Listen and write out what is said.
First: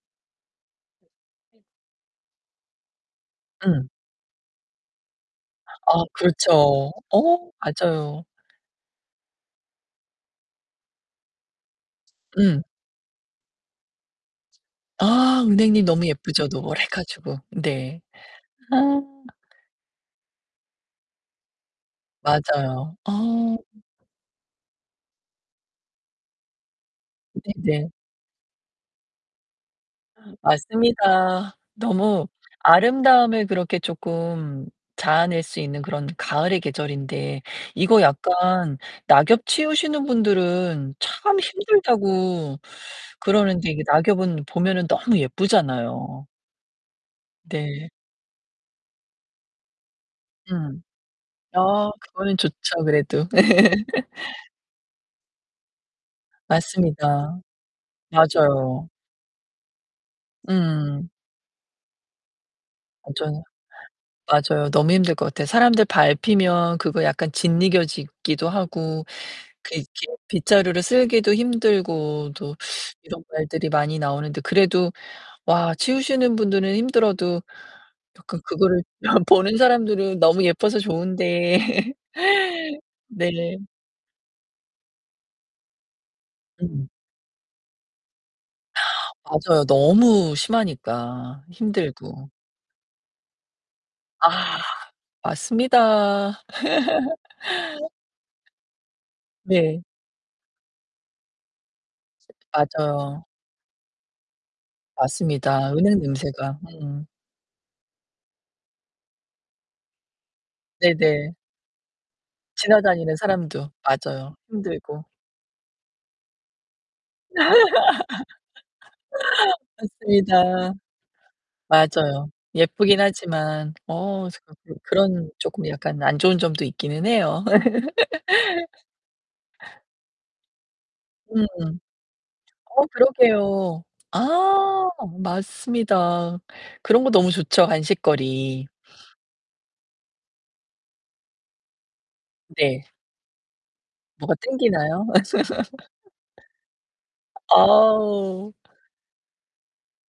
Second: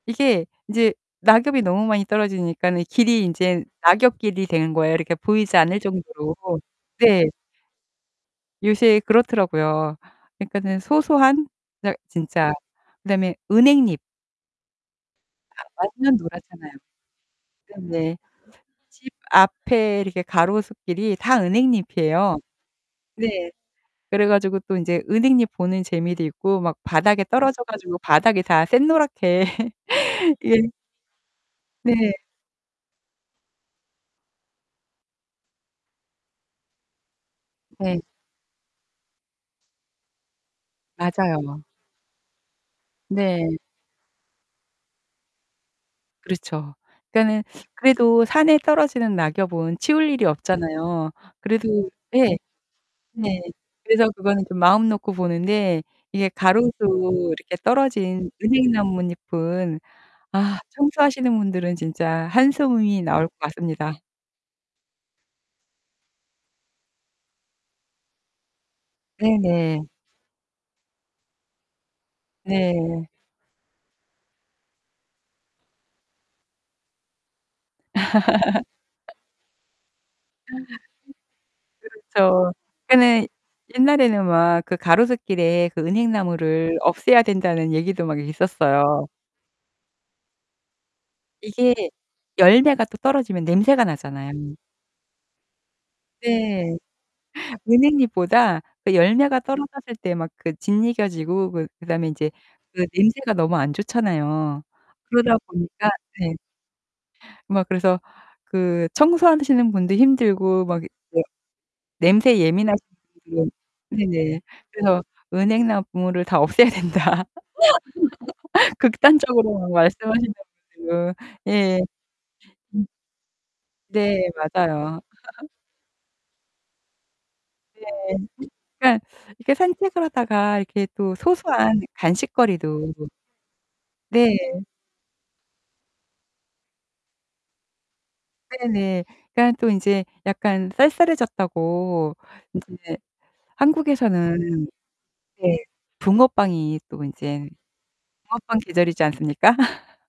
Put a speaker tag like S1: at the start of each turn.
S1: 이게 이제 낙엽이 너무 많이 떨어지니까는 길이 이제
S2: 음.
S1: 낙엽 길이 되는 거예요. 이렇게 보이지 않을
S2: 아
S1: 정도로.
S2: 그렇죠.
S1: 네.
S2: 어. 맞아요.
S1: 요새 그렇더라고요, 그니까는 소소한 그냥 진짜.
S2: 음.
S1: 그 다음에 은행잎.
S2: 아
S1: 아
S2: 은행잎 너무
S1: 완전
S2: 예쁘죠?
S1: 노랗잖아요.
S2: 노래 가지고. 네.
S1: 네.
S2: 아.
S1: 집 앞에 이렇게 가로수길이 다 은행잎이에요.
S2: 맞아요.
S1: 네.
S2: 아.
S1: 그래 가지고 또 이제 은행잎 보는 재미도 있고 막 바닥에 떨어져
S2: 네네.
S1: 가지고 바닥이 다 샛노랗게 예.
S2: 맞습니다.
S1: 네.
S2: 너무 아름다움을 그렇게 조금 자아낼 수 있는 그런 가을의 계절인데 이거
S1: 네.
S2: 약간 낙엽 치우시는 분들은 참
S1: 맞아요.
S2: 힘들다고
S1: 네.
S2: 그러는데 이게 낙엽은 보면은 너무 예쁘잖아요.
S1: 그렇죠. 그니까는
S2: 네.
S1: 그래도 산에 떨어지는 낙엽은 치울 일이
S2: 음.
S1: 없잖아요.
S2: 아.
S1: 그래도
S2: 그거는
S1: 예.
S2: 좋죠, 그래도.
S1: 네. 그래서 그거는 좀 마음 놓고 보는데 이게 가로수
S2: 맞습니다.
S1: 이렇게 떨어진
S2: 맞아요.
S1: 은행나뭇잎은 아
S2: 음.
S1: 청소하시는 분들은 진짜 한숨이 나올 것
S2: 맞아요.
S1: 같습니다.
S2: 맞아요. 너무 힘들 것 같아요. 사람들 밟히면 그거 약간 짓이겨지기도 하고, 그
S1: 네네.
S2: 이렇게 빗자루로 쓸기도 힘들고, 또
S1: 네.
S2: 이런 말들이 많이 나오는데, 그래도 와, 치우시는 분들은 힘들어도 또 그 그거를 보는 사람들은 너무 예뻐서 좋은데.
S1: 그렇죠. 그니까는
S2: 네.
S1: 옛날에는 막 그 가로수길에 그 은행나무를
S2: 음.
S1: 없애야 된다는 얘기도 막 있었어요.
S2: 맞아요. 너무 심하니까,
S1: 이게
S2: 힘들고.
S1: 열매가 또 떨어지면 냄새가
S2: 아.
S1: 나잖아요
S2: 맞습니다.
S1: 네. 은행잎보다 그 열매가 떨어졌을 때 막 그 짓이겨지고 그 그다음에 이제 그
S2: 맞아요.
S1: 냄새가 너무 안 좋잖아요. 그러다
S2: 맞습니다.
S1: 보니까
S2: 은행
S1: 네.
S2: 냄새가. 음.
S1: 막 그래서 그 청소하시는 분도 힘들고 막 이제
S2: 네네.
S1: 냄새 예민하신
S2: 지나다니는
S1: 분들은
S2: 사람도, 맞아요,
S1: 네네 그래서
S2: 힘들고.
S1: "은행나무를 다 없애야 된다." 극단적으로 막 말씀하시는
S2: 맞습니다.
S1: 분들 예.
S2: 맞아요.
S1: 음.
S2: 예쁘긴 하지만
S1: 네.
S2: 어 스 그 그
S1: 맞아요.
S2: 그런 쪼끔 약간 안 좋은 점도 있기는 해요.
S1: 네. 그러니까 이렇게 산책을 하다가 이렇게 또
S2: 음.
S1: 소소한
S2: 어
S1: 간식거리도
S2: 그러게요.
S1: 네.
S2: 아 맞습니다. 그런 거 너무 좋죠, 간식거리.
S1: 네네. 그러니까 또 이제 약간 쌀쌀해졌다고
S2: 네.
S1: 이제
S2: 뭐가
S1: 한국에서는
S2: 땡기나요?
S1: 네 붕어빵이 또 이제
S2: 아우.
S1: 붕어빵 계절이지 않습니까?